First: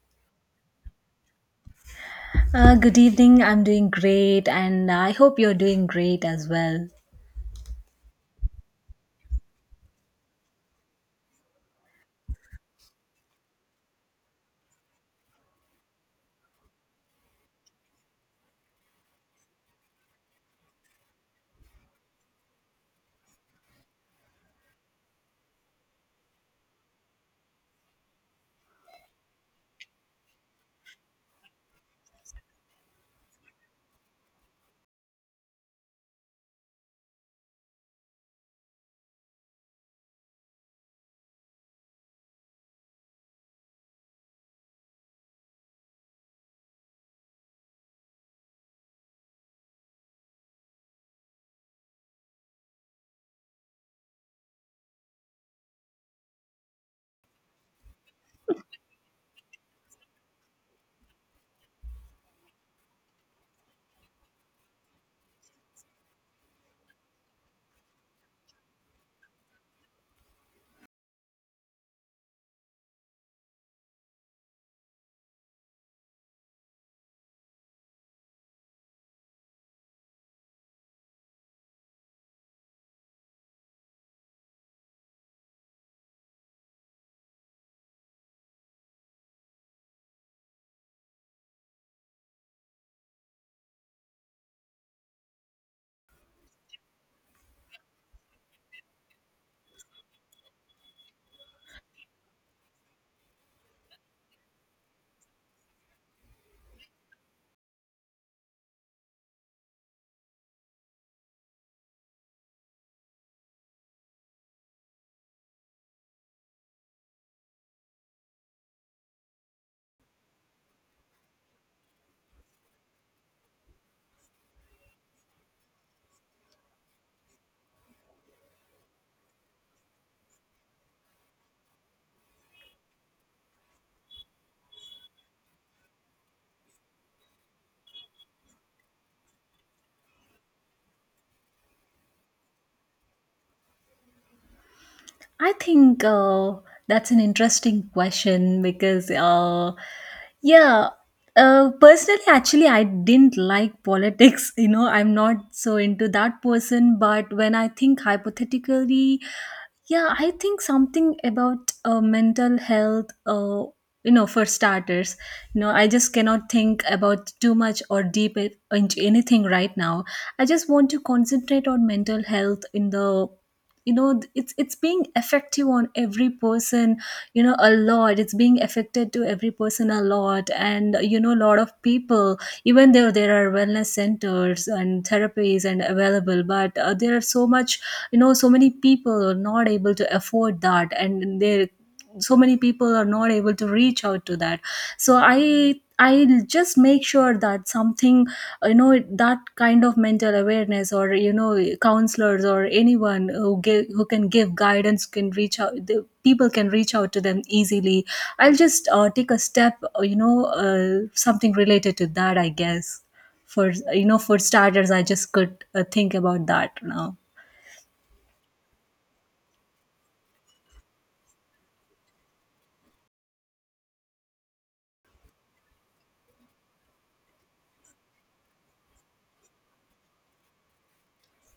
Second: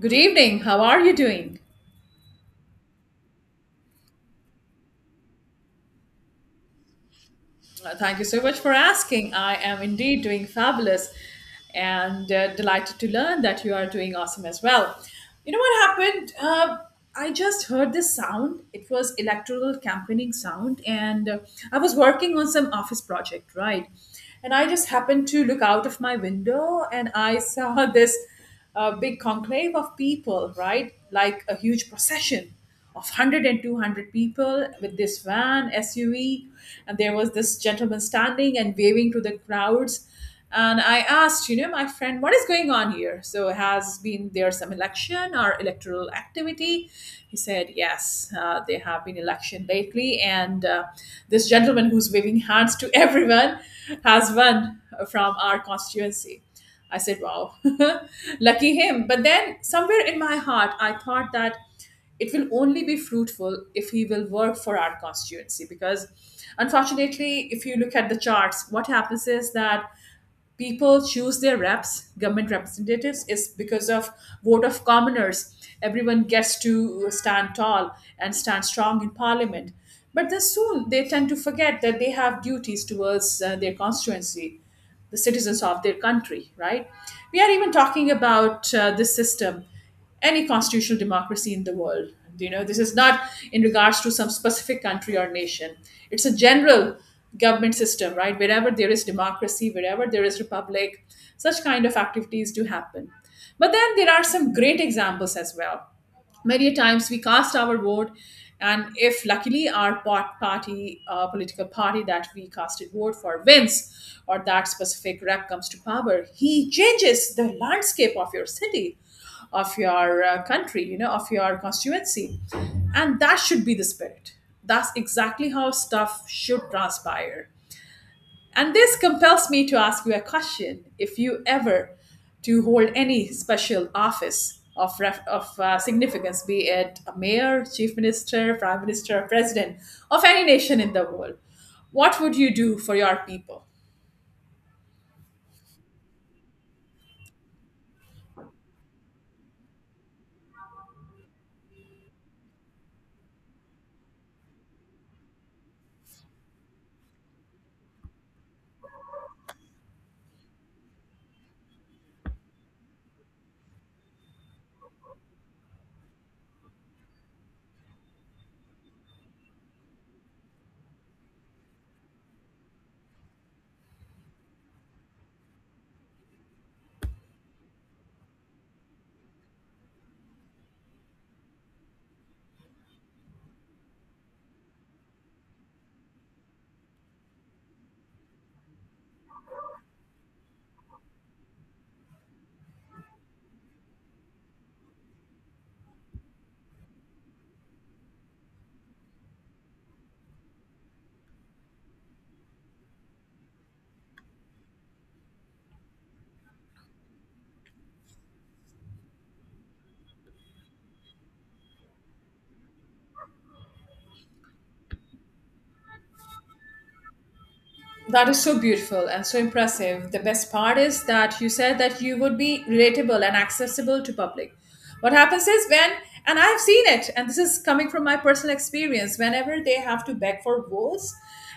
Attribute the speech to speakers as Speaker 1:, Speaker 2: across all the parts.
Speaker 1: Good evening. How are you doing?
Speaker 2: Good evening. I'm doing great, and I hope you're doing great as well.
Speaker 1: Thank you so much for asking. I am indeed doing fabulous and delighted to learn that you are doing awesome as well. You know what happened? I just heard this sound. It was electoral campaigning sound, and I was working on some office project, right? And I just happened to look out of my window and I saw this big conclave of people, right? Like a huge procession of 100 and 200 people with this van SUV, and there was this gentleman standing and waving to the crowds. And I asked, you know, my friend what is going on here, so has been there some election or electoral activity. He said, yes, there have been election lately, and this gentleman who's waving hands to everyone has won from our constituency. I said, wow, lucky him. But then somewhere in my heart, I thought that it will only be fruitful if he will work for our constituency, because unfortunately, if you look at the charts, what happens is that people choose their reps, government representatives, is because of vote of commoners. Everyone gets to stand tall and stand strong in parliament, but then soon they tend to forget that they have duties towards their constituency, the citizens of their country, right? We are even talking about this system, any constitutional democracy in the world. You know, this is not in regards to some specific country or nation. It's a general government system, right? Wherever there is democracy, wherever there is republic, such kind of activities do happen. But then there are some great examples as well. Many a times we cast our vote, and if luckily our pot party political party that we casted vote for wins, or that specific rep comes to power, he changes the landscape of your city, of your country, you know, of your constituency. And that should be the spirit. That's exactly how stuff should transpire, and this compels me to ask you a question. If you ever to hold any special office of, significance, be it a mayor, chief minister, prime minister, president of any nation in the world, what would you do for your people?
Speaker 2: I think that's an interesting question because, yeah, personally, actually, I didn't like politics. You know, I'm not so into that person. But when I think hypothetically, yeah, I think something about mental health, you know, for starters, I just cannot think about too much or deep into anything right now. I just want to concentrate on mental health in the, it's being effective on every person, you know, a lot. It's being affected to every person a lot, and you know, a lot of people, even though there are wellness centers and therapies and available, but there are so much, you know, so many people are not able to afford that, and they, so many people are not able to reach out to that. So I'll just make sure that something, you know, that kind of mental awareness, or you know counselors or anyone who give, who can give guidance, can reach out the people, can reach out to them easily. I'll just take a step, you know, something related to that, I guess. For, you know, for starters, I just could think about that now.
Speaker 1: That is so beautiful and so impressive. The best part is that you said that you would be relatable and accessible to public. What happens is when, and I've seen it, and this is coming from my personal experience, whenever they have to beg for votes,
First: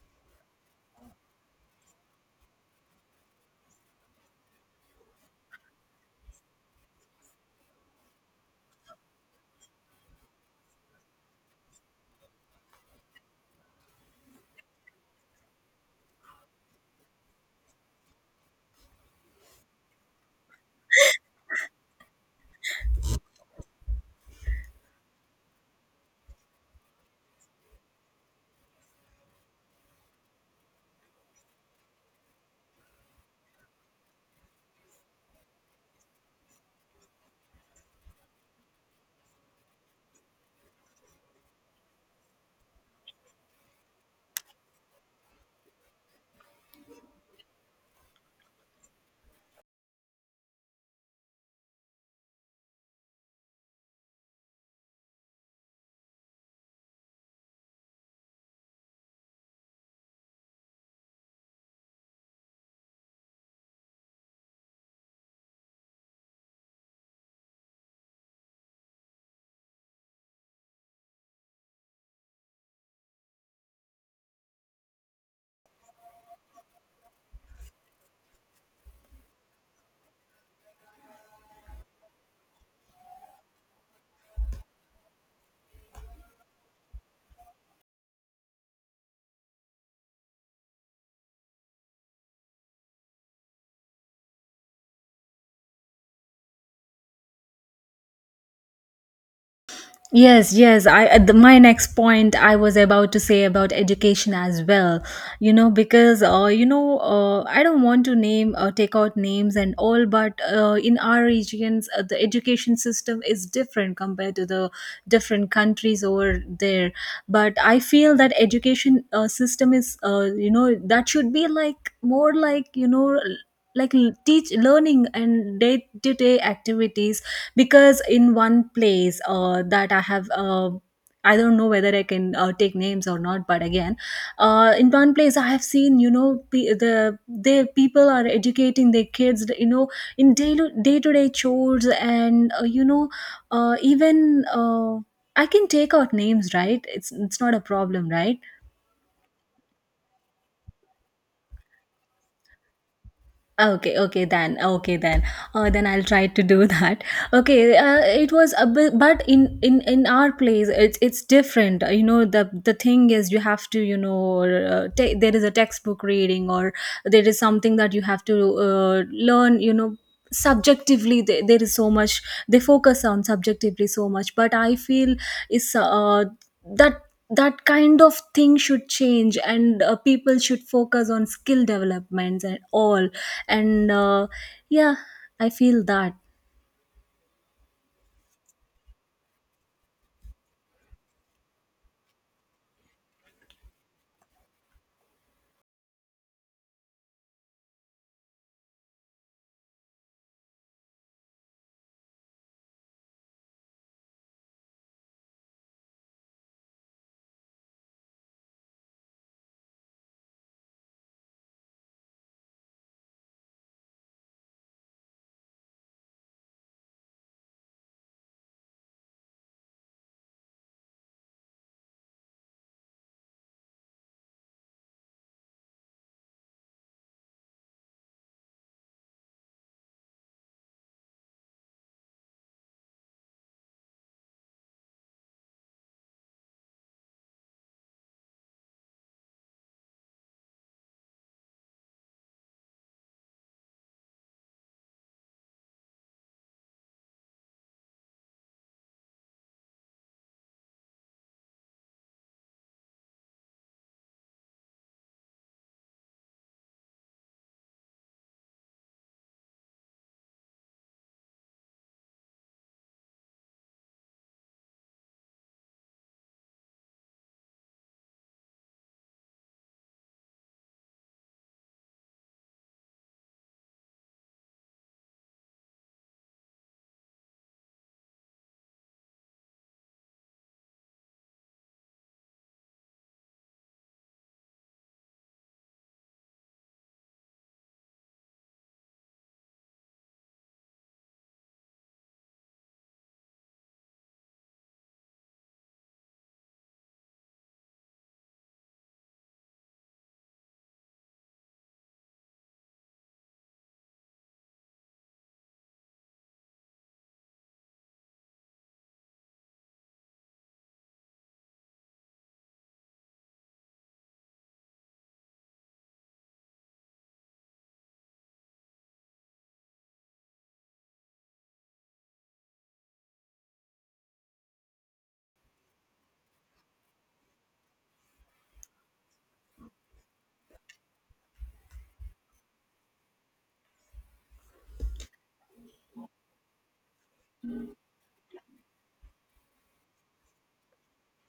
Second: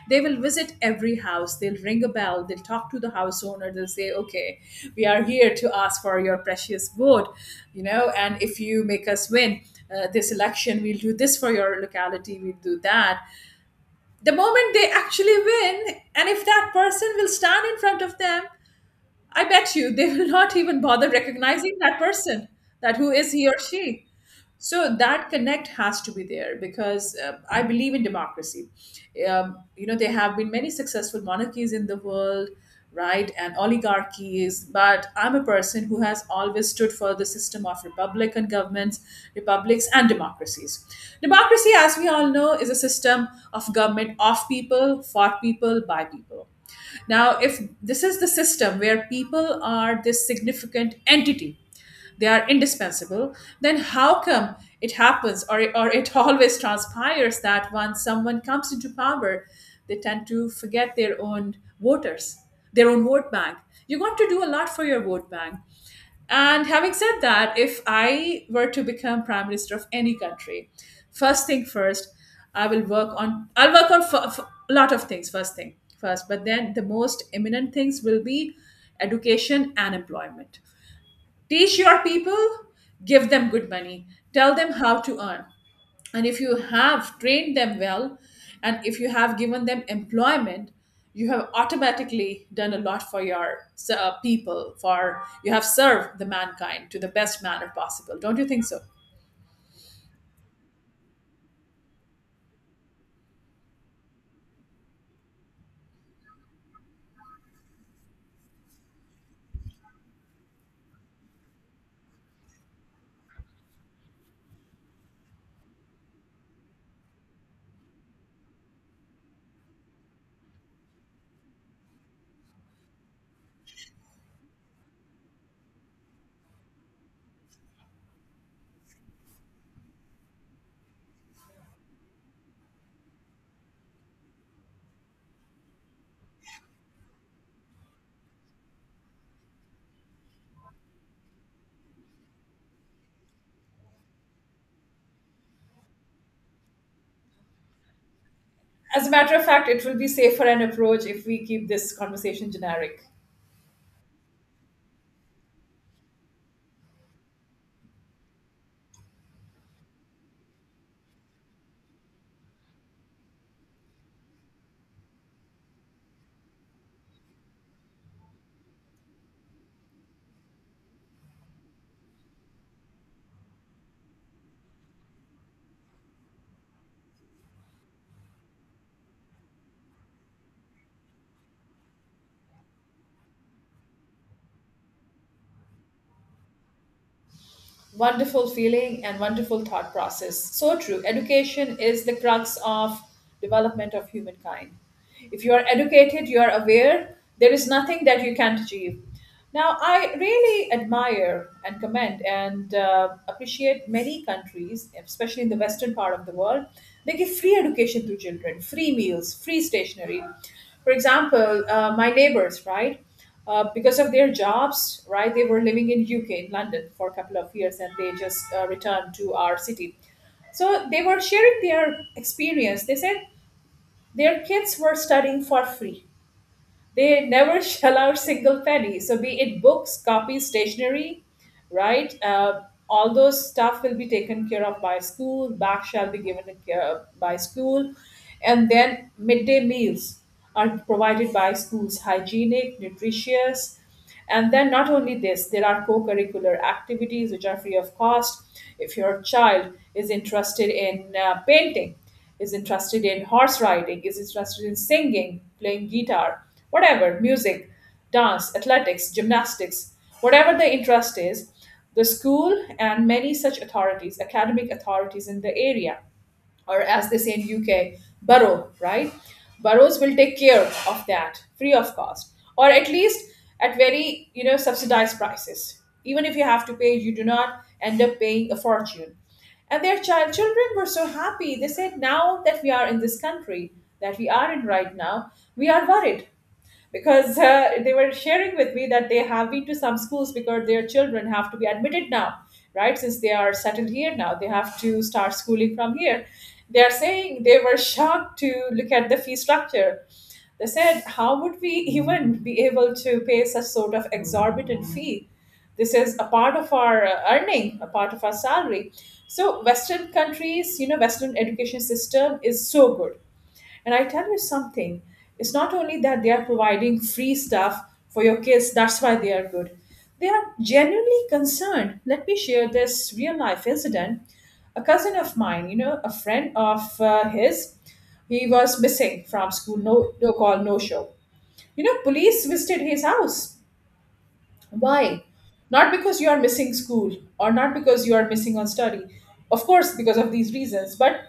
Speaker 1: they will visit every house, they'll ring a bell, they'll talk to the house owner, they'll say, okay, we are here to ask for your precious vote, you know, and if you make us win this election, we'll do this for your locality, we'll do that. The moment they actually win, and if that person will stand in front of them, I bet you they will not even bother recognizing that person, that who is he or she. So that connect has to be there, because I believe in democracy. You know, there have been many successful monarchies in the world, right, and oligarchies. But I'm a person who has always stood for the system of republican governments, republics, and democracies. Democracy, as we all know, is a system of government of people, for people, by people. Now, if this is the system where people are this significant entity, they are indispensable, then how come it happens, or it always transpires that once someone comes into power, they tend to forget their own voters, their own vote bank? You got to do a lot for your vote bank. And having said that, if I were to become prime minister of any country, first thing first, I'll work on a lot of things first thing first, but then the most imminent things will be education and employment. Teach your people, give them good money, tell them how to earn. And if you have trained them well, and if you have given them employment, you have automatically done a lot for your people. For you have served the mankind to the best manner possible. Don't you think so?
Speaker 2: Yes, yes. I the, my next point I was about to say about education as well. You know, because you know, I don't want to name, take out names and all, but in our regions, the education system is different compared to the different countries over there. But I feel that education system is, you know, that should be like more like you know. Like teach learning and day to day activities, because in one place that I have I don't know whether I can take names or not, but again, in one place I have seen, you know, they people are educating their kids, you know, in day, day to day chores, and you know, even I can take out names, right? It's not a problem, right?
Speaker 1: As a matter of fact, it will be safer an approach if we keep this conversation generic.
Speaker 2: Okay, okay then. Okay then. Then I'll try to do that. Okay, it was a bit, but in in our place, it's different. You know, the thing is, you have to, you know, there is a textbook reading, or there is something that you have to learn. You know, subjectively, there is so much, they focus on subjectively so much. But I feel is that that kind of thing should change, and people should focus on skill developments and all, and yeah, I feel that.
Speaker 1: Wonderful feeling and wonderful thought process. So true. Education is the crux of development of humankind. If you are educated, you are aware, there is nothing that you can't achieve. Now, I really admire and commend and appreciate many countries, especially in the western part of the world. They give free education to children, free meals, free stationery. For example, my neighbors, right? Because of their jobs, right? They were living in UK, in London, for a couple of years, and they just returned to our city. So they were sharing their experience. They said their kids were studying for free. They never shell out single penny. So be it books, copies, stationery, right? All those stuff will be taken care of by school. Back shall be given care of by school, and then midday meals are provided by schools, hygienic, nutritious. And then, not only this, there are co curricular activities which are free of cost. If your child is interested in painting, is interested in horse riding, is interested in singing, playing guitar, whatever, music, dance, athletics, gymnastics, whatever the interest is, the school and many such authorities, academic authorities in the area, or as they say in UK, borough, right? Boroughs will take care of that free of cost, or at least at very, you know, subsidized prices. Even if you have to pay, you do not end up paying a fortune. And their children were so happy. They said, now that we are in this country that we are in right now, we are worried because they were sharing with me that they have been to some schools because their children have to be admitted now, right, since they are settled here now, they have to start schooling from here. They are saying they were shocked to look at the fee structure. They said, how would we even be able to pay such sort of exorbitant fee? This is a part of our earning, a part of our salary. So western countries, you know, western education system is so good, and I tell you something, it's not only that they are providing free stuff for your kids, that's why they are good. They are genuinely concerned. Let me share this real life incident. A cousin of mine, you know, a friend of his, he was missing from school, no call, no show. You know, police visited his house. Why? Not because you are missing school, or not because you are missing on study. Of course, because of these reasons, but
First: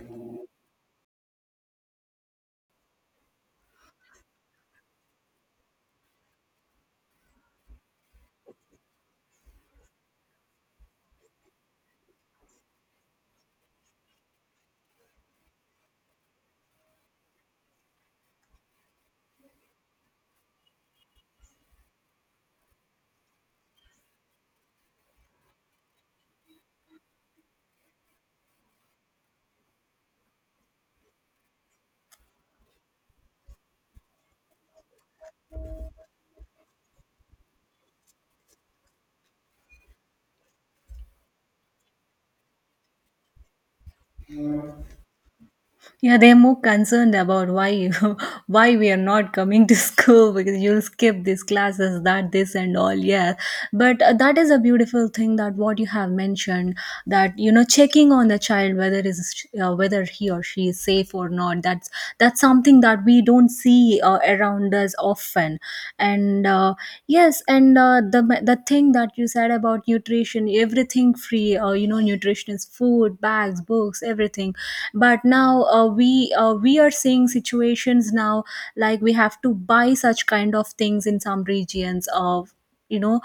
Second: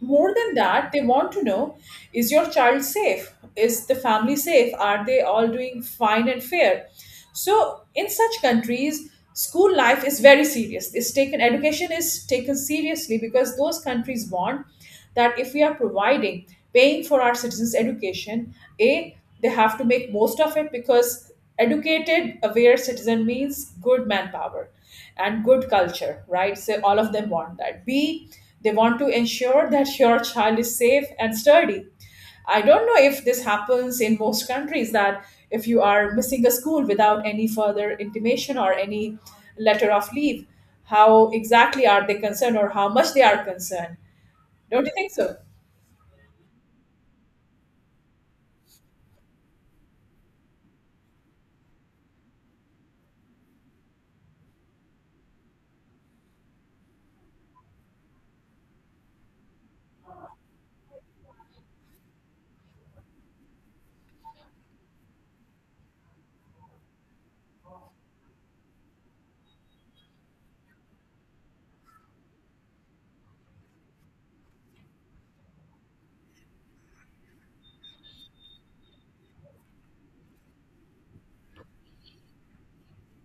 Speaker 1: more than that, they want to know, is your child safe? Is the family safe? Are they all doing fine and fair? So, in such countries, school life is very serious. Education is taken seriously because those countries want that if we are providing, paying for our citizens' education, A, they have to make most of it, because educated aware citizen means good manpower and good culture, right? So all of them want that. B, they want to ensure that your child is safe and sturdy. I don't know if this happens in most countries that if you are missing a school without any further intimation or any letter of leave, how exactly are they concerned, or how much they are concerned? Don't you think so?
Speaker 2: Yeah, they're more concerned about why you, why we are not coming to school, because you'll skip these classes, that this and all. Yeah, but that is a beautiful thing that what you have mentioned, that you know checking on the child whether is, whether he or she is safe or not. That's something that we don't see around us often, and yes, and the thing that you said about nutrition, everything free. You know, nutrition is food, bags, books, everything. But now we are seeing situations now, like we have to buy such kind of things in some regions of, you know,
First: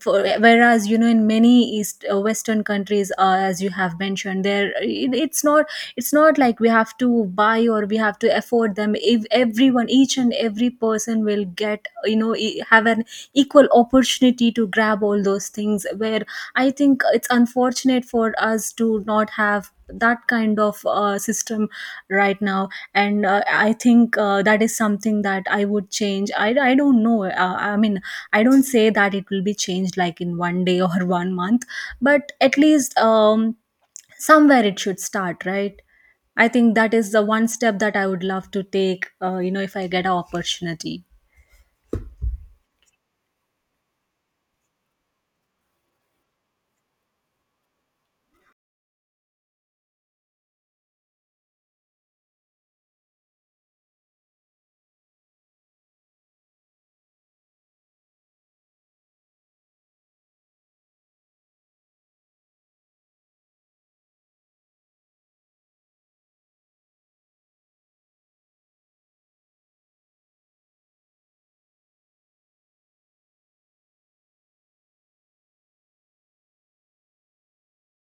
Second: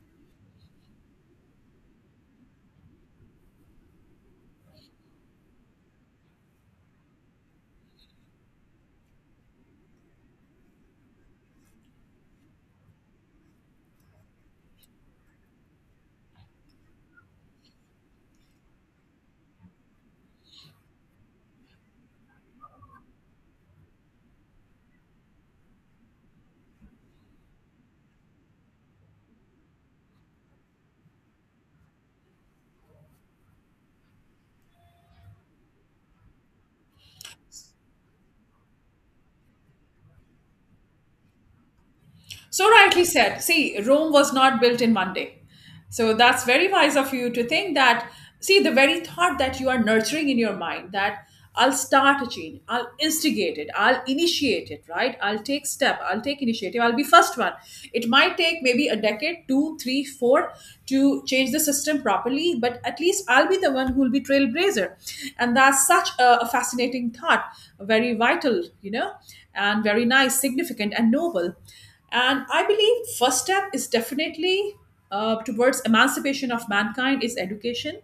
Speaker 2: for, whereas you know in many east, western countries, as you have mentioned, there, it's not, it's not like we have to buy or we have to afford them, if everyone, each and every person will get, you know, have an equal opportunity to grab all those things, where I think it's unfortunate for us to not have that kind of system right now. And I think that is something that I would change. I don't know, I mean, I don't say that it will be changed like in one day or one month, but at least somewhere it should start, right? I think that is the one step that I would love to take, you know, if I get an opportunity.
Speaker 1: So rightly said. See, Rome was not built in one day. So that's very wise of you to think that, see, the very thought that you are nurturing in your mind that I'll start a change, I'll instigate it, I'll initiate it, right? I'll take step, I'll take initiative, I'll be first one. It might take maybe a decade, two, three, four to change the system properly, but at least I'll be the one who'll be trailblazer. And that's such a fascinating thought, very vital, you know, and very nice, significant, and noble. And I believe first step is definitely towards emancipation of mankind is education.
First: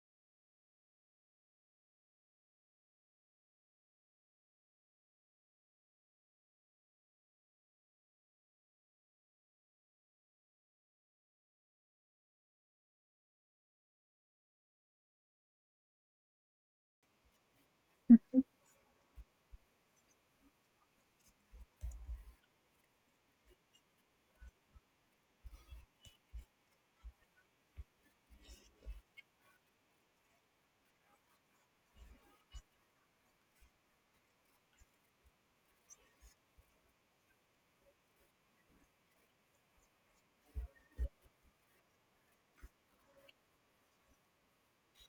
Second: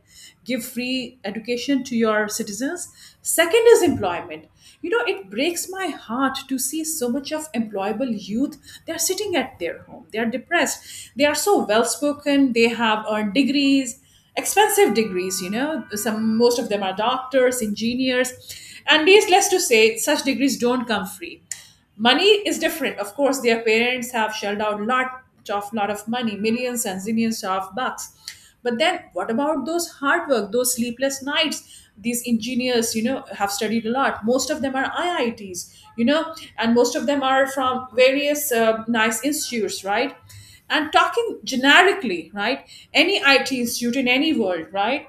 Speaker 1: Give free education to your citizens. Second is employment. You know, it breaks my heart to see so much of employable youth. They are sitting at their home, they are depressed, they are so well spoken, they have earned degrees, expensive degrees, you know, some most of them are doctors, engineers, and needless to say such degrees don't come free. Money is different. Of course, their parents have shelled out lot of money, millions and zillions of bucks. But then what about those hard work, those sleepless nights? These engineers, you know, have studied a lot. Most of them are IITs, you know, and most of them are from various nice institutes, right? And talking generically, right? Any IT institute in any world, right?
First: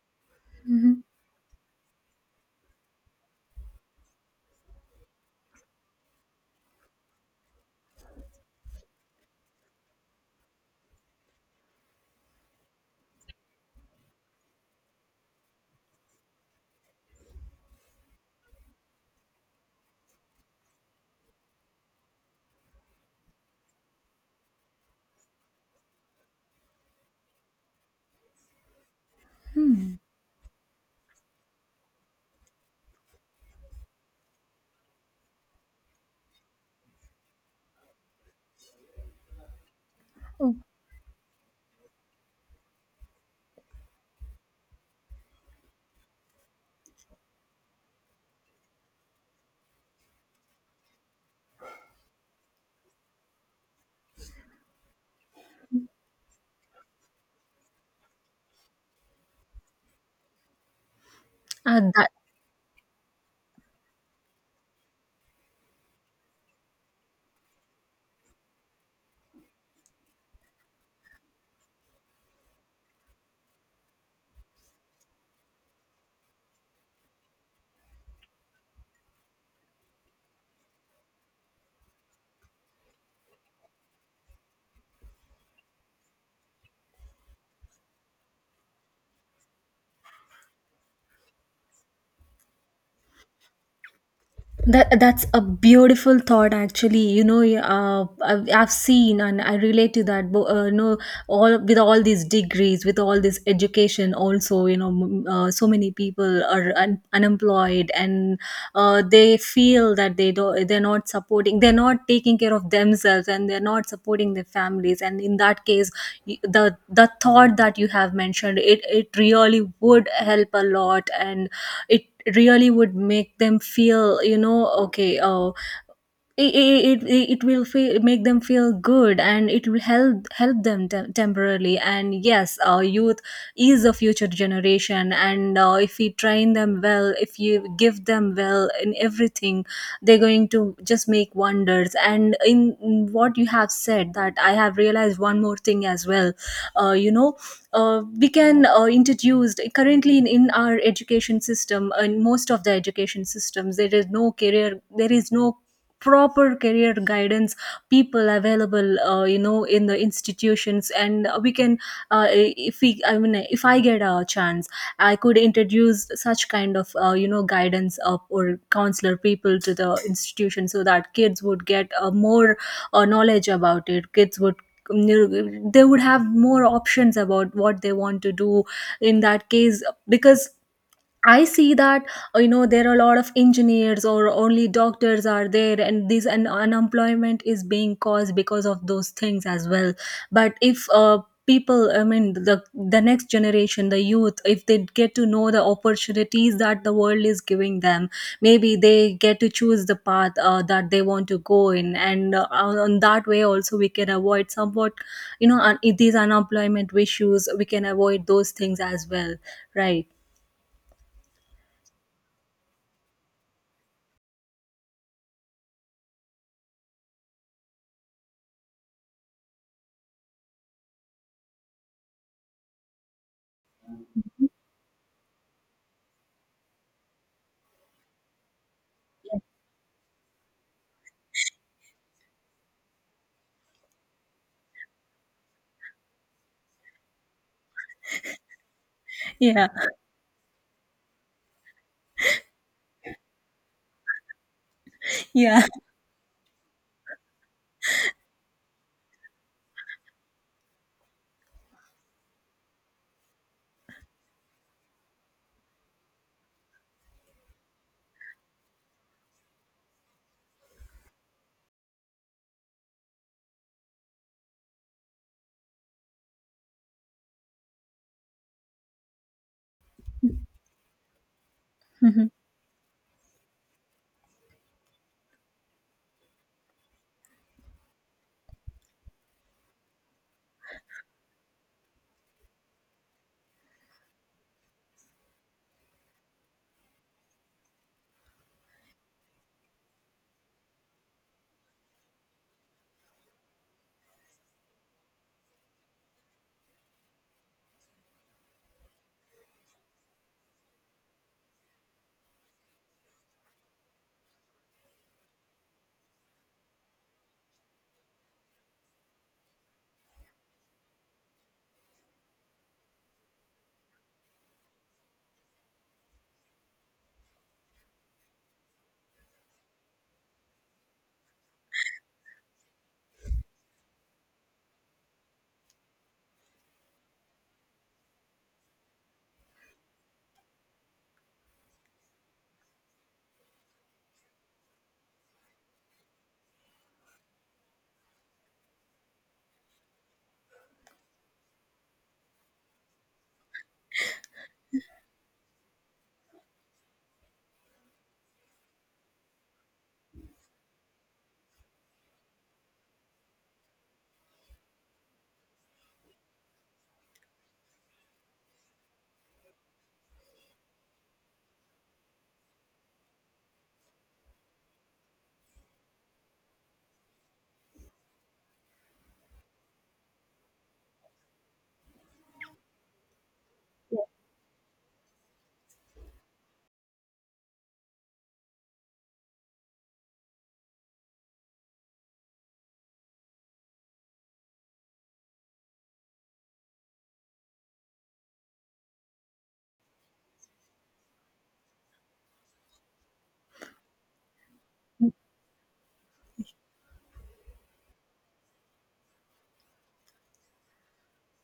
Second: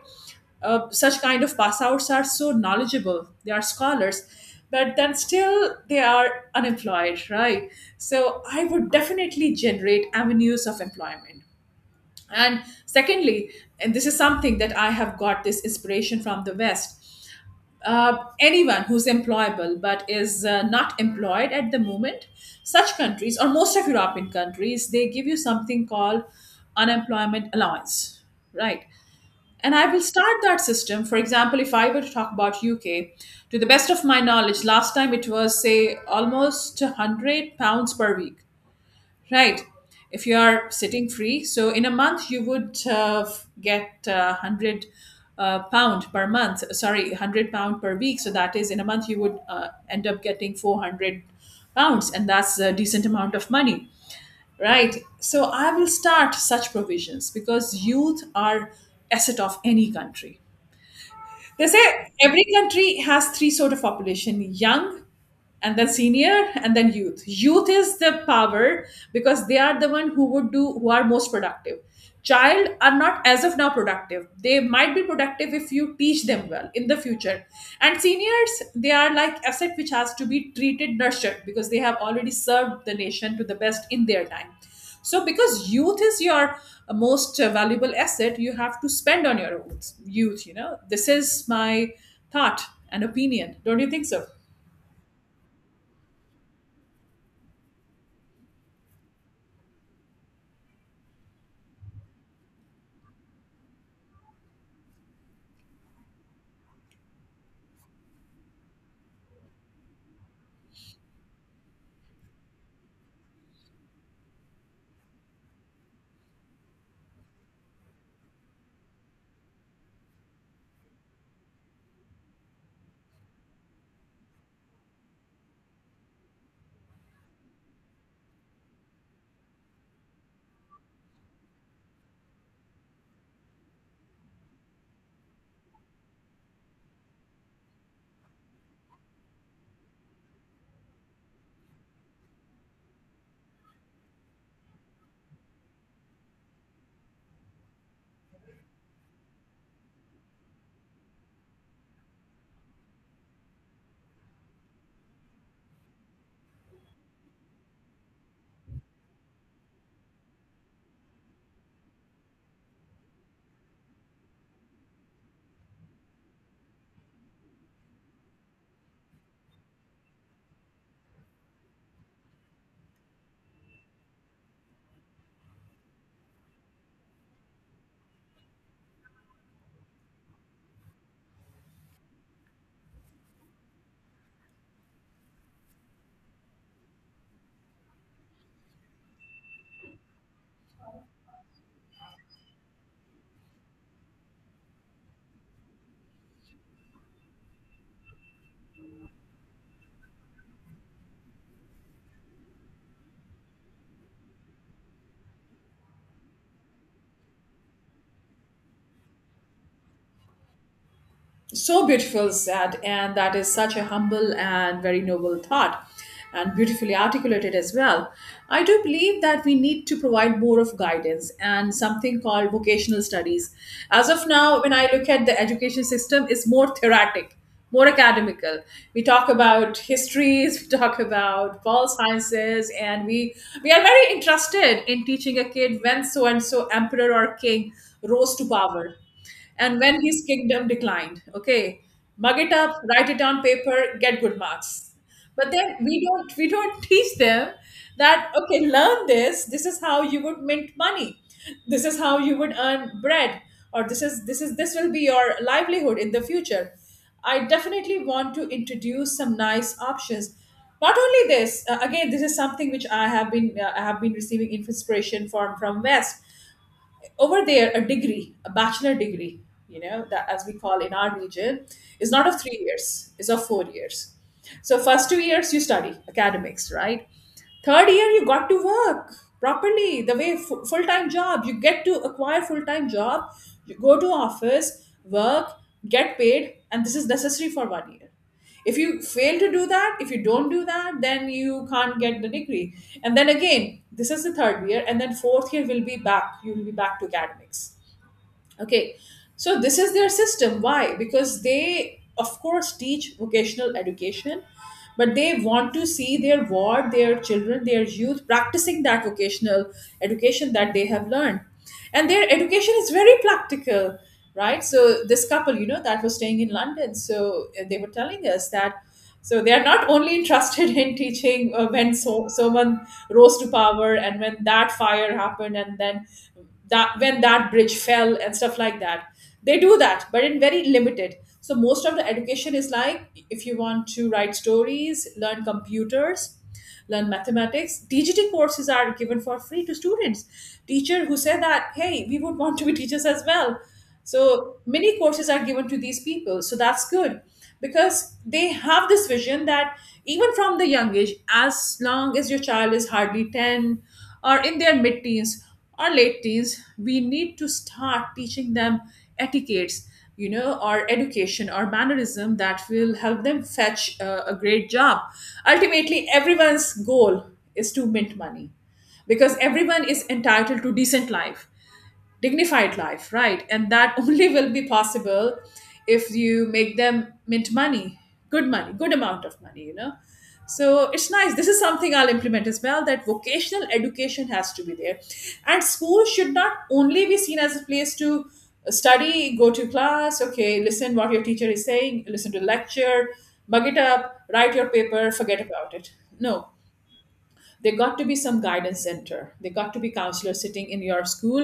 Speaker 2: Mhm.
Speaker 1: such kind of pass outs are so knowledgeable, they are scholars, but then still they are unemployed, right? So I would definitely generate avenues of employment. And secondly, and this is something that I have got this inspiration from the west, anyone who's employable but is not employed at the moment, such countries or most of European countries, they give you something called unemployment allowance, right? And I will start that system. For example, if I were to talk about UK, to the best of my knowledge, last time it was say almost £100 per week, right? If you
Speaker 2: Oh,
Speaker 1: are sitting free, so in a month you would get 100 pound per month, sorry, £100 per week, so that is in a month you would end up getting £400, and that's a decent amount of money, right? So I will start such provisions because youth are asset of any country, they
Speaker 2: uh,
Speaker 1: say.
Speaker 2: that,
Speaker 1: Every country has three sort of population: young, and then senior, and then youth. Youth is the power because they are the one who would do, who are most productive. Child are not as of now productive. They might be productive if you teach them well in the future. And seniors, they are like asset which has to be treated, nurtured, because they have already served the nation to the best in their time. So, because youth is your most valuable asset, you have to spend on your youth. Youth, you know, this is my thought and opinion. Don't you think so?
Speaker 2: that's a beautiful thought, actually. You know, I've seen and I relate to that. But you know, all, with all these degrees, with all this education, also, you know, so many people are unemployed, and they feel that they do they're not supporting, they're not taking care of themselves, and they're not supporting their families. And in that case, the thought that you have mentioned, it really would help a lot, and it really would make them feel, you know, okay, it it, it will feel, make them feel good, and it will help, help them, temporarily, and yes, youth is the future generation, and if we train them well, if you give them well in everything, they're going to just make wonders. And in what you have said, that I have realized one more thing as well, you know, we can introduce, currently in our education system and most of the education systems, there is no career, there is no proper career guidance people available you know in the institutions. And we can, if we, I mean, if I get a chance, I could introduce such kind of you know guidance of, or counselor people to the institution, so that kids would get more knowledge about it. Kids would, they would have more options about what they want to do in that case, because I see that you know there are a lot of engineers or only doctors are there, and this, unemployment is being caused because of those things as well. But if people, I mean, the next generation, the youth, if they get to know the opportunities that the world is giving them, maybe they get to choose the path that they want to go in, and on that way also we can avoid somewhat, you know, these unemployment issues. We can avoid those things as well, right?
Speaker 1: So beautiful said, and that is such a humble and very noble thought, and beautifully articulated as well. I do believe that we need to provide more of guidance and something called vocational studies. As of now, when I look at the education system, it's more theoretic, more academical. We talk about histories, we talk about pol sciences, and we are very interested in teaching a kid when so and so emperor or king rose to power
Speaker 2: Yeah.
Speaker 1: and when his kingdom declined. Okay, mug it up, write it on paper, get good marks. But
Speaker 2: Yeah.
Speaker 1: then we don't teach them that, okay, learn this. This is how you would mint money. This is how you would earn bread, or this will be your livelihood in the future. I definitely want to introduce some nice options. Not only this, again, this is something which I have been receiving inspiration from West. Over there, a degree, a bachelor degree, you know, that as we call in our region, is not
Speaker 2: Mhm.
Speaker 1: of 3 years, is of 4 years. So first 2 years you study academics, right? Third year you got to work properly the way full-time job, you get to acquire full-time job, you go to office, work, get paid, and this is necessary for 1 year. If you fail to do that, if you don't do that, then you can't get the degree. And then again, this is the third year, and then fourth year will be back, you will be back to academics. Okay, so this is their system. Why? Because they, of course, teach vocational education, but they want to see their ward, their children, their youth practicing that vocational education that they have learned. And their education is very practical, right? So, this couple, you know, that was staying in London, so they were telling us that. So they are not only interested in teaching when so someone rose to power and when that fire happened, and then that, when that bridge fell and stuff like that. They do that, but in very limited. So most of the education is like, if you want to write stories, learn computers, learn mathematics. Dgt courses are given for free to students. Teacher who said that, hey, we would want to be teachers as well, so many courses are given to these people. So that's good, because they have this vision that even from the young age, as long as your child is hardly 10 or in their mid teens or late teens, we need to start teaching them etiquettes, you know, or education or mannerism that will help them fetch a great job. Ultimately, everyone's goal is to mint money, because everyone is entitled to decent life, dignified life, right? And that only will be possible if you make them mint money, good amount of money, you know. So it's nice. This is something I'll implement as well, that vocational education has to be there. And school should not only be seen as a place to study, go to class, okay, listen what your teacher is saying, listen to lecture, mug it up, write your paper, forget about it. No, there got to be some guidance center, there got to be counselors sitting in your school,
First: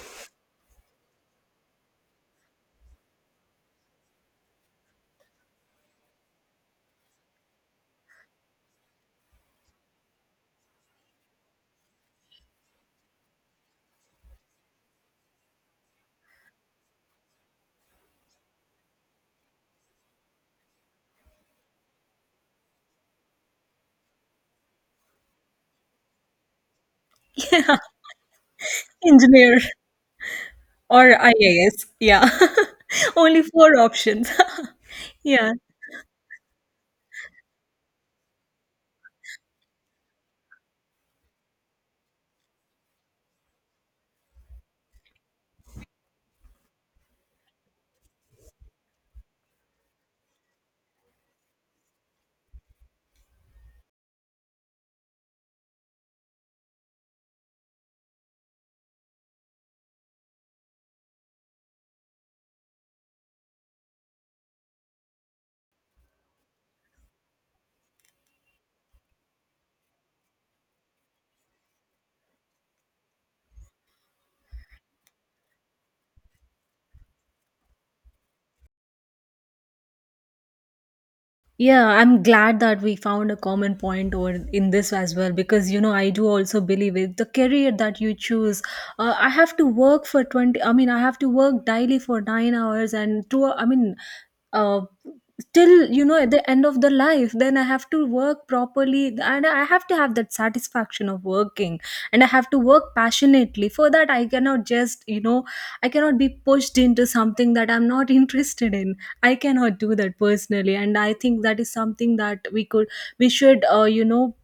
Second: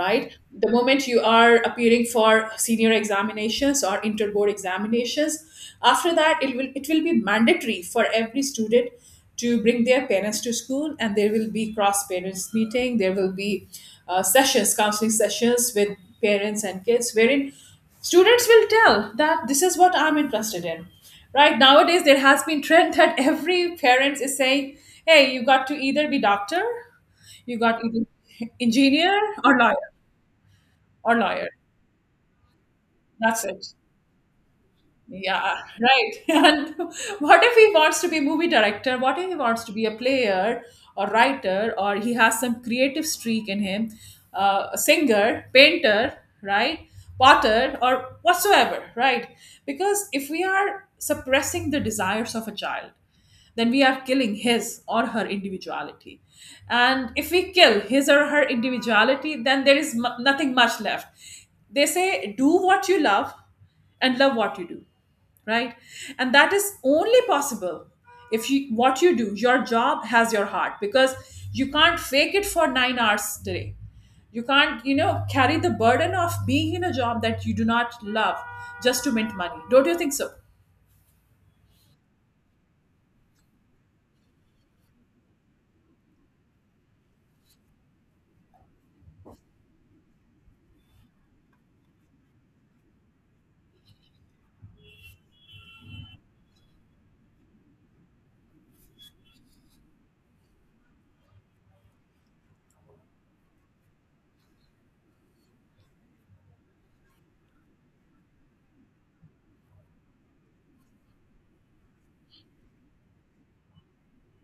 Speaker 1: right? The moment you are appearing for senior examinations or interboard examinations, after that it will be mandatory for every student to bring their parents to school, and there will be cross parents meeting, there will be sessions, counseling sessions with parents and kids, wherein students will tell that this is what I'm interested in, right? Nowadays there has been trend that every parents is saying, hey, you got to either be doctor, you got to be engineer, or
Speaker 2: Engineer
Speaker 1: lawyer, or
Speaker 2: or
Speaker 1: lawyer
Speaker 2: IAS. Yeah. Only
Speaker 1: that's it.
Speaker 2: four options. Yeah.
Speaker 1: Yeah, right. And what if he wants to be movie director? What if he wants to be a player or writer, or he has some creative streak in him, a singer, painter, right? Potter or whatsoever, right? Because if we are suppressing the desires of a child, then we are killing his or her individuality. And if we kill his or her individuality, then there is mu nothing much left. They say, do what you love and love what you do, right? And that is only possible if you, what you do, your job has your heart, because you can't fake it for 9 hours today. You can't, you know, carry the burden of being in a job that you do not love just to mint money. Don't you think so?
Speaker 2: Yeah, I'm glad that we found a common point or in this as well, because you know I do also believe it. The career that you choose, I have to work for 20. I mean, I have to work daily for 9 hours and two. I mean, uh, till, you know, at the end of the life, then I have to work properly, and I have to have that satisfaction of working, and I have to work passionately for that. I cannot just, you know, I cannot be pushed into something that I'm not interested in. I cannot do that personally, and I think that is something that we could, we should, you know,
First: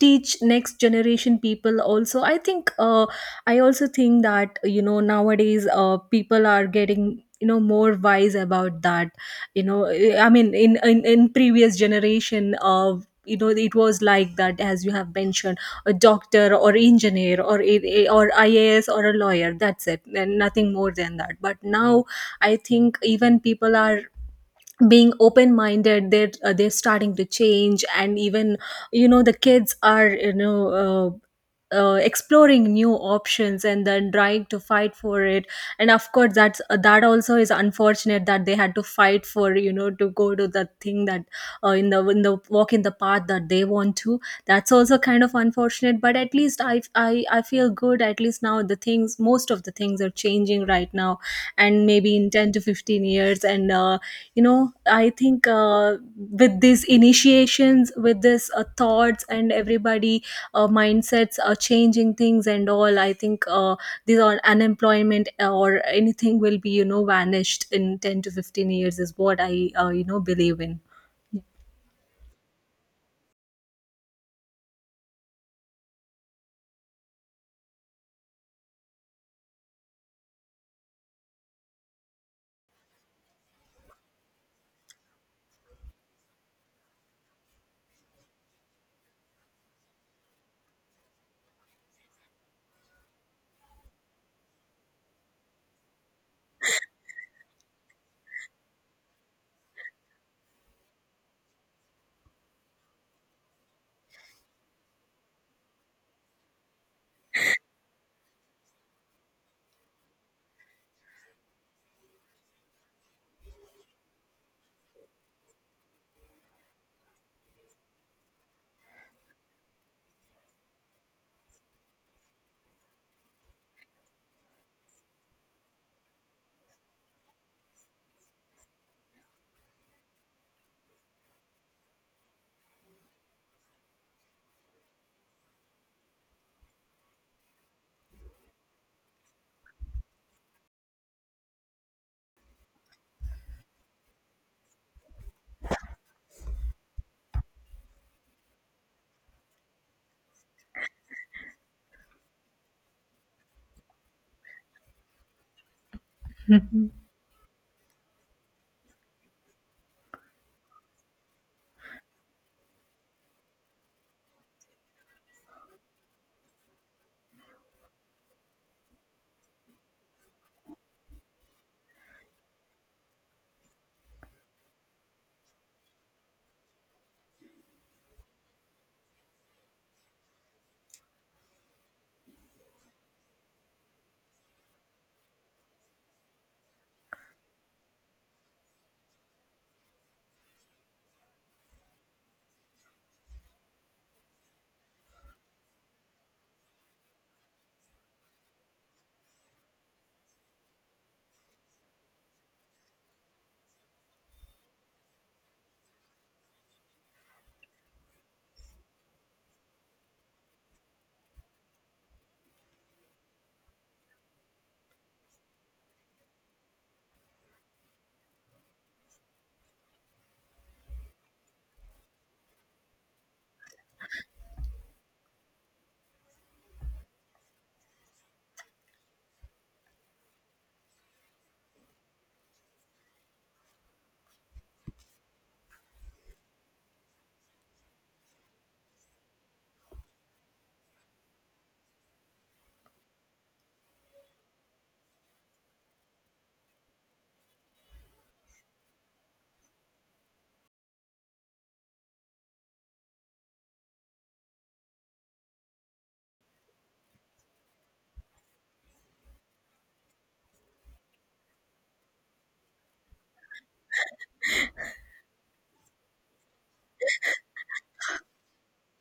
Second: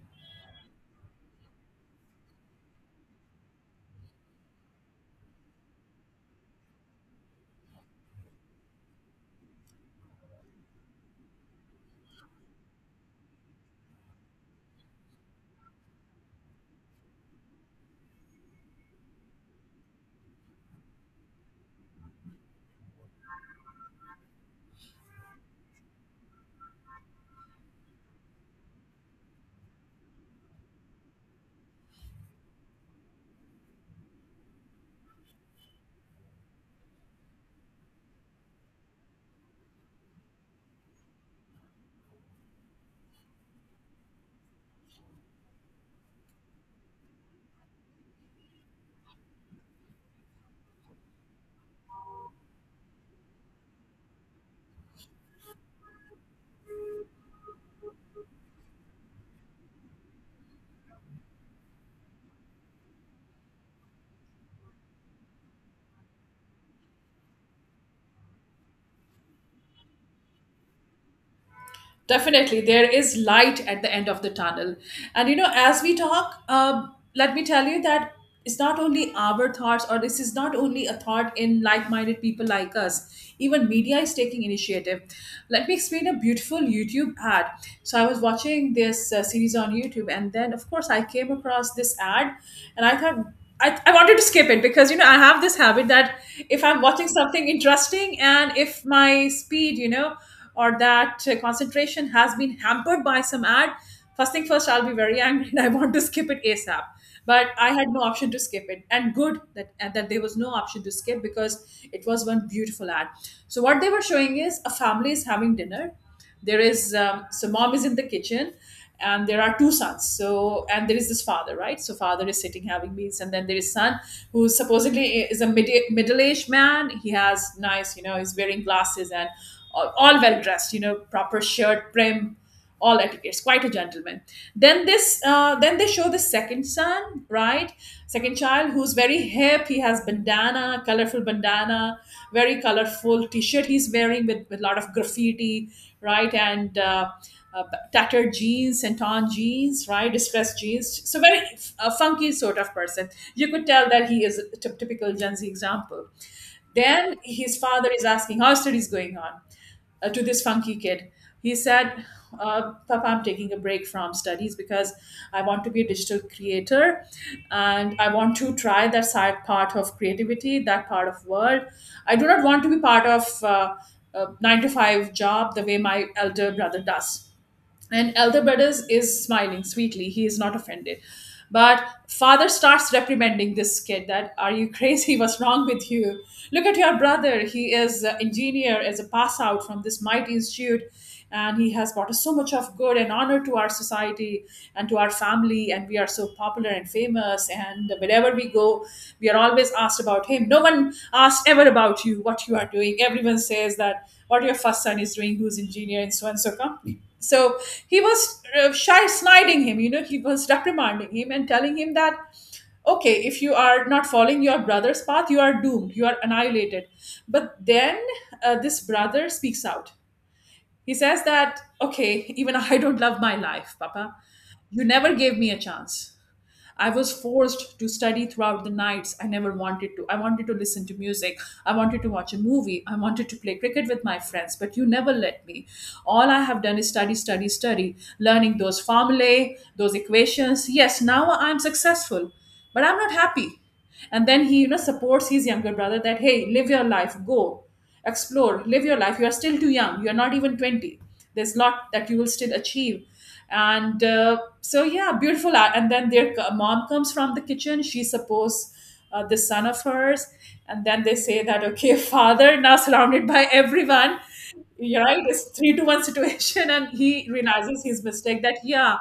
Speaker 2: teach next generation people also. I think I also think that you know nowadays people are getting, you know, more wise about that. You know, I mean, in in previous generation of, you know, it was like that, as you have mentioned, a doctor or engineer or or IAS or a lawyer, that's it, and nothing more than that. But now, I think even people are being open minded, they're starting to change. And even, you know, the kids are, you know, exploring new options, and then trying to fight for it. And of course that's that also is unfortunate, that they had to fight for, you know, to go to the thing that, in the, in the walk, in the path that they want to, that's also kind of unfortunate. But at least I, I feel good. At least now the things, most of the things are changing right now, and maybe in 10 to 15 years, and you know, I think, with these initiations, with this thoughts, and everybody, mindsets are changing things and all, I think these are unemployment, or anything will be, you know, vanished in 10 to 15 years, is what I, you know, believe in.
Speaker 1: Definitely, there is light at the end of the tunnel. And you know, as we talk, let me tell you that it's not only our thoughts, or this is not only a thought in like minded people like us. Even media is taking initiative. Let me explain a beautiful YouTube ad. So, I was watching this series on YouTube, and then, of course, I came across this ad, and I thought, I wanted to skip it because, you know, I have this habit that if I'm watching something interesting and if my speed, you know, or that concentration has been hampered by some ad, first thing first, I'll be very angry and I want to skip it ASAP. But I had no option to skip it, and good that, and that there was no option to skip, because it was one beautiful ad. So what they were showing is a family is having dinner. There is so mom is in the kitchen, and there are two sons, so, and there is this father, right? So father is sitting having meals, and then there is son who supposedly is a middle-aged man. He has nice, you know, he's wearing glasses and all well dressed, you know, proper shirt, prim, all etiquettes, quite a gentleman. Then this then they show the second son, right? Second child who's very hip, he has bandana, colorful bandana, very colorful t-shirt he's wearing, with a lot of graffiti, right, and uh, tattered jeans, and torn jeans, right? Distressed jeans. So very funky sort of person. You could tell that he is a typical Gen Z example. Then his father is asking, "How studies going on?" To this funky kid. He said, "Papa, I'm taking a break from studies because I want to be a digital creator, and I want to try that side part of creativity, that part of world. I do not want to be part of a 9 to 5 job the way my elder brother does." And elder brothers is smiling sweetly. He is not offended, but father starts reprimanding this kid that, "Are you crazy? What's wrong with you? Look at your brother. He is an engineer, is a pass out from this mighty institute, and he has brought us so much of good and honor to our society and to our family, and we are so popular and famous, and wherever we go, we are always asked about him. No one asks ever about you, what you are doing. Everyone says that what your first son is doing, who's engineer in so and so company." So he was shy, sniding him, he was reprimanding him and telling him that, okay, if you are not following your brother's path, you are doomed, you are annihilated. But then this brother speaks out. He says that, okay, even I don't love my life, Papa. You never gave me a chance. I was forced to study throughout the nights. I never wanted to. I wanted to listen to music. I wanted to watch a movie. I wanted to play cricket with my friends, but you never let me. All I have done is study, study, study, learning those formulae, those equations. Yes, now I'm successful, but I'm not happy. And then he, supports his younger brother that, hey, live your life, go. Explore, live your life. You are still too young. You are not even 20. There's a lot that you will still achieve. Yeah, beautiful art. And then their mom comes from the kitchen. She supports the son of hers. And then they say that, okay, father, now surrounded by everyone, you're right, it's 3-1 situation. And he realizes his mistake that, yeah,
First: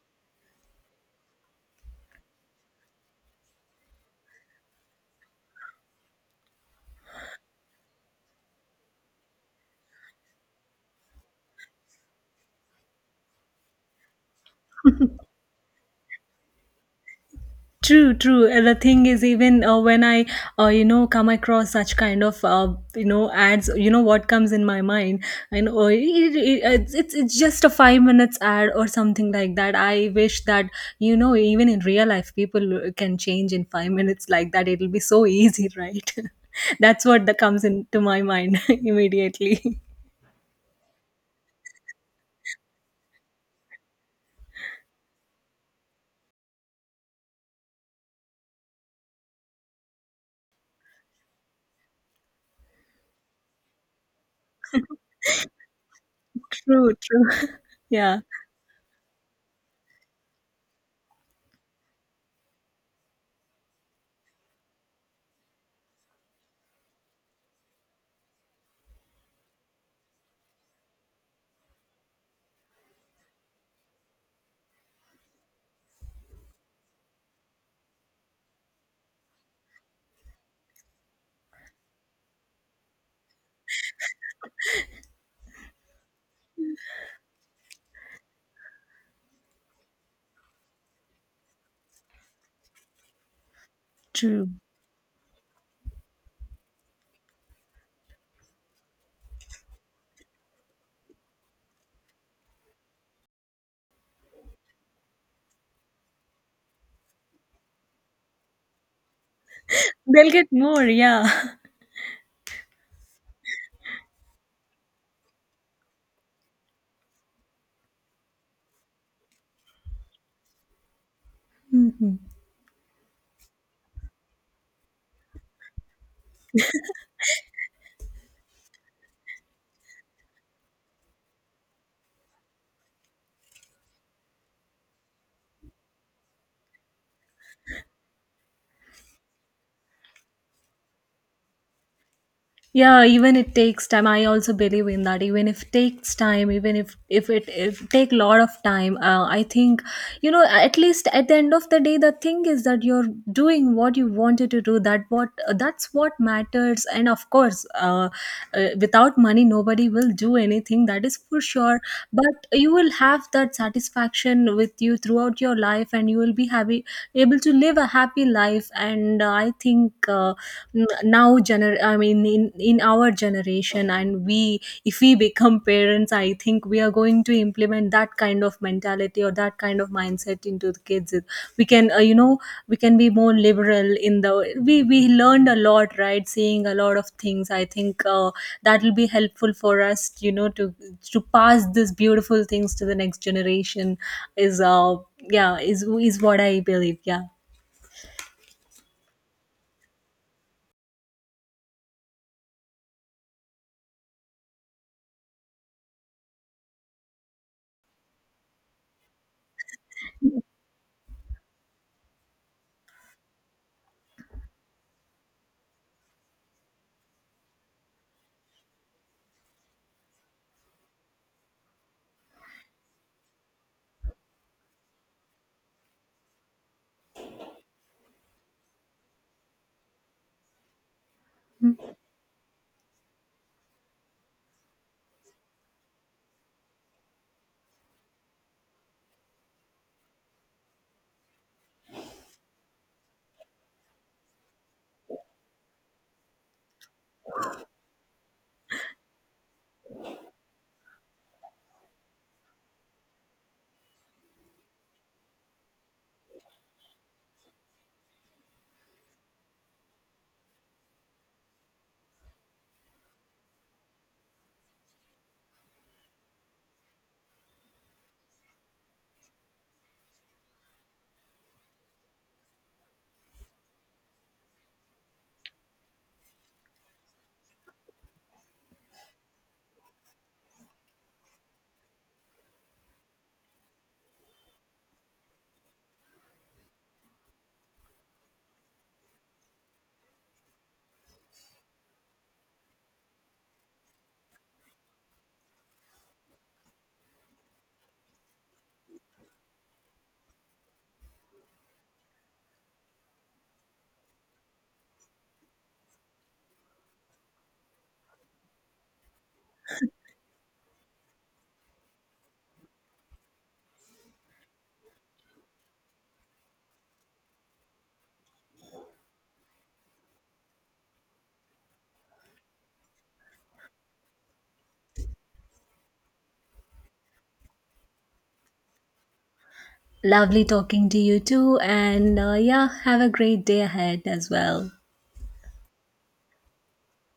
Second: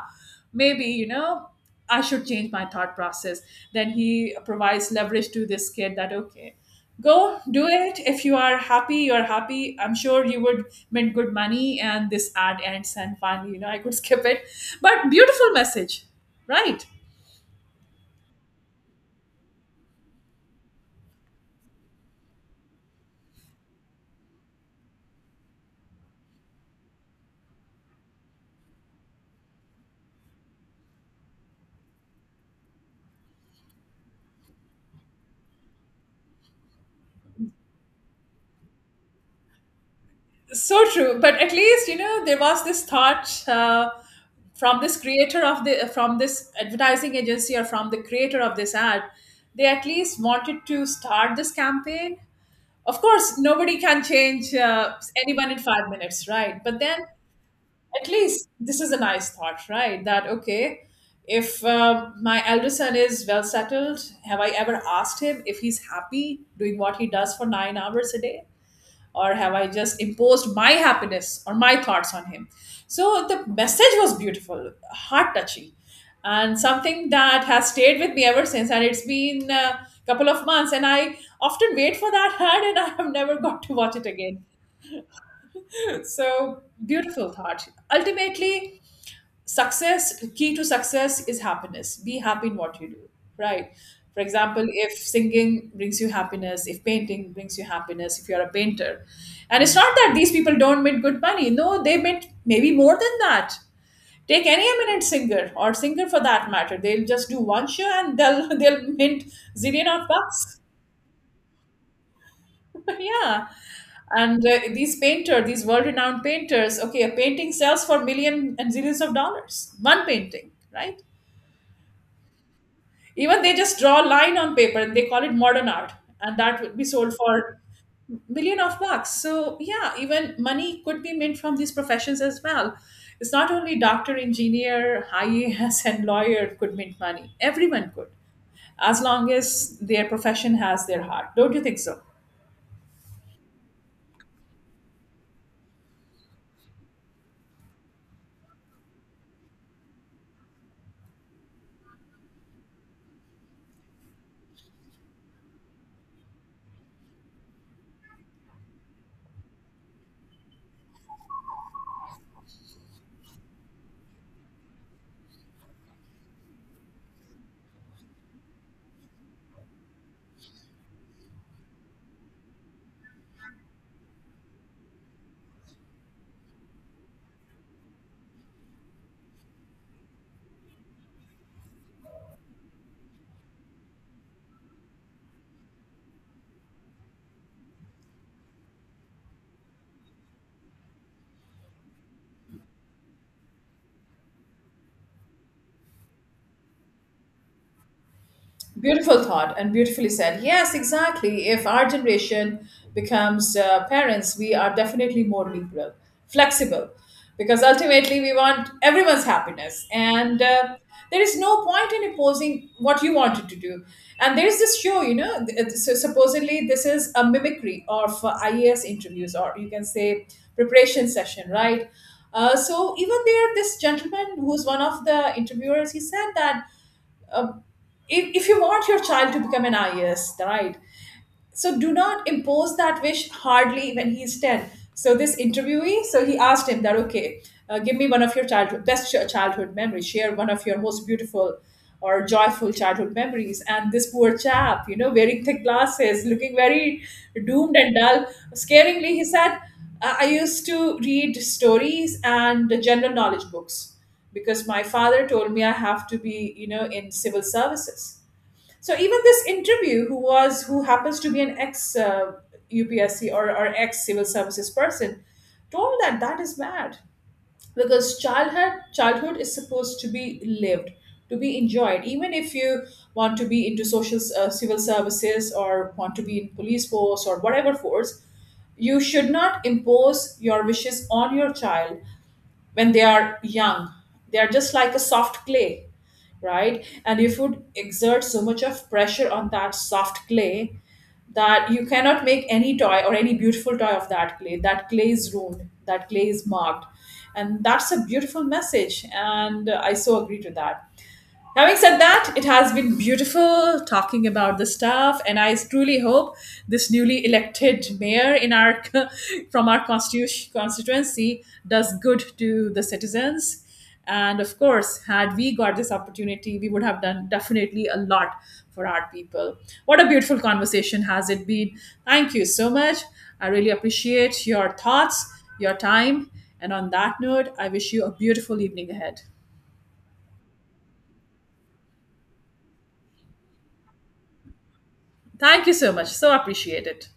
Speaker 1: maybe, you know, I should change my thought process. Then he provides leverage to this kid that, okay, go do it. If you are happy, you're happy. I'm sure you would make good money. And this ad ends, and finally, you know, I could skip it, but beautiful message, right?
Speaker 2: True, true. The thing is, even when I, you know, come across such kind of, you know, ads, you know, what comes in my mind, and, oh, it's just a 5 minutes ad or something like that. I wish that, you know, even in real life, people can change in 5 minutes like that. It'll be so easy, right? That's what that comes into my mind immediately.
Speaker 1: So true, but at least you know there was this thought from this creator of the from this advertising agency or from the creator of this ad. They at least wanted to start this campaign. Of course, nobody can change anyone in 5 minutes, right? But
Speaker 2: True,
Speaker 1: then
Speaker 2: true.
Speaker 1: at
Speaker 2: Yeah,
Speaker 1: least this is a nice thought, right? That okay, if my elder son is well settled, have I ever asked him if he's happy doing what he does for 9 hours a day? Or have I just imposed my happiness or my thoughts on him? So the message was beautiful, heart touching, and something that has stayed with me ever since, and it's been a couple of months, and I often wait for that ad, and I have never got to watch it again. So beautiful thought. Ultimately, success, key to success is happiness. Be happy in what you do, right? For
Speaker 2: true.
Speaker 1: example, if singing brings you happiness, if painting brings you happiness, if you're a painter, and it's not that these people don't make good money. No, they make maybe more than that. Take any eminent singer or singer for that matter, they'll just do one show and they'll they'll mint zillion of
Speaker 2: They'll get
Speaker 1: bucks.
Speaker 2: more. Yeah.
Speaker 1: Yeah. and these painter, these world-renowned painters, okay, a painting sells for million and zillions of dollars, one painting, right? Even they just draw a line on paper and they call it modern art, and that would be sold for million of bucks. So yeah, even money could be made from these professions as well. It's not only doctor, engineer, IAS, and lawyer could make money. Everyone could, as long as their profession has their heart. Don't you think so?
Speaker 2: Yeah, even it takes time, I also believe in that. Even if takes time, even if take lot of time, I think, you know, at least at the end of the day, the thing is that you're doing what you wanted to do. That's what matters, and of course, without money nobody will do anything, that is for sure. But you will have that satisfaction with you throughout your life, and you will be happy, able to live a happy life. And I think, I mean, in, our generation, and we, if we become parents, I think we are going to implement that kind of mentality or that kind of mindset into the kids. We can you know, we can be more liberal. In the we we learned a lot, right, seeing a lot of things. I think that will be helpful for us, you know, to pass these beautiful things to the next generation. Is Yeah, is what I believe. Yeah.
Speaker 1: Beautiful thought and beautifully said. Yes, exactly. If our generation becomes parents, we are definitely more liberal, flexible, because ultimately we want everyone's happiness. And there is no point in imposing what you wanted to do. And there's this show, you know, supposedly this is a mimicry of IAS interviews, or you can say preparation session, right? So even there, this gentleman who's one of the interviewers, he said that uh, if you want your child to become an IS, right? So do not impose that wish hardly when he's 10. So this interviewee, so he asked him that, okay, give me one of your childhood best childhood memories. Share one of your most beautiful or joyful childhood memories. And this poor chap, you know, wearing thick glasses, looking very doomed and dull, scaringly he said, I used to read stories and general knowledge books, because my father told me I have to be, you know, in civil services. So even this interview, who happens to be an ex UPSC, or ex civil services person, told that that is bad, because childhood is supposed to be lived, to be enjoyed. Even if you want to be into social civil services or want to be in police force or whatever force, you should not impose your wishes on your child. When they are young, they are just like a soft clay, right? And if you would exert so much of pressure on that soft clay, that you cannot make any toy or any beautiful toy of that clay, that clay is ruined, that clay is marked. And that's a beautiful message, and I so agree to that. Having said that, it has been beautiful talking about the stuff, and I truly hope this newly elected mayor in our from our constituency does good to the citizens. And of course, had we got this opportunity, we would have done definitely a lot for our people. What a beautiful conversation has it been! Thank you so much. I really appreciate your thoughts, your time, and on that note, I wish you a beautiful evening ahead.
Speaker 2: Lovely talking to you too, and yeah, have a great day ahead as well.
Speaker 1: Thank you so much. So appreciate it.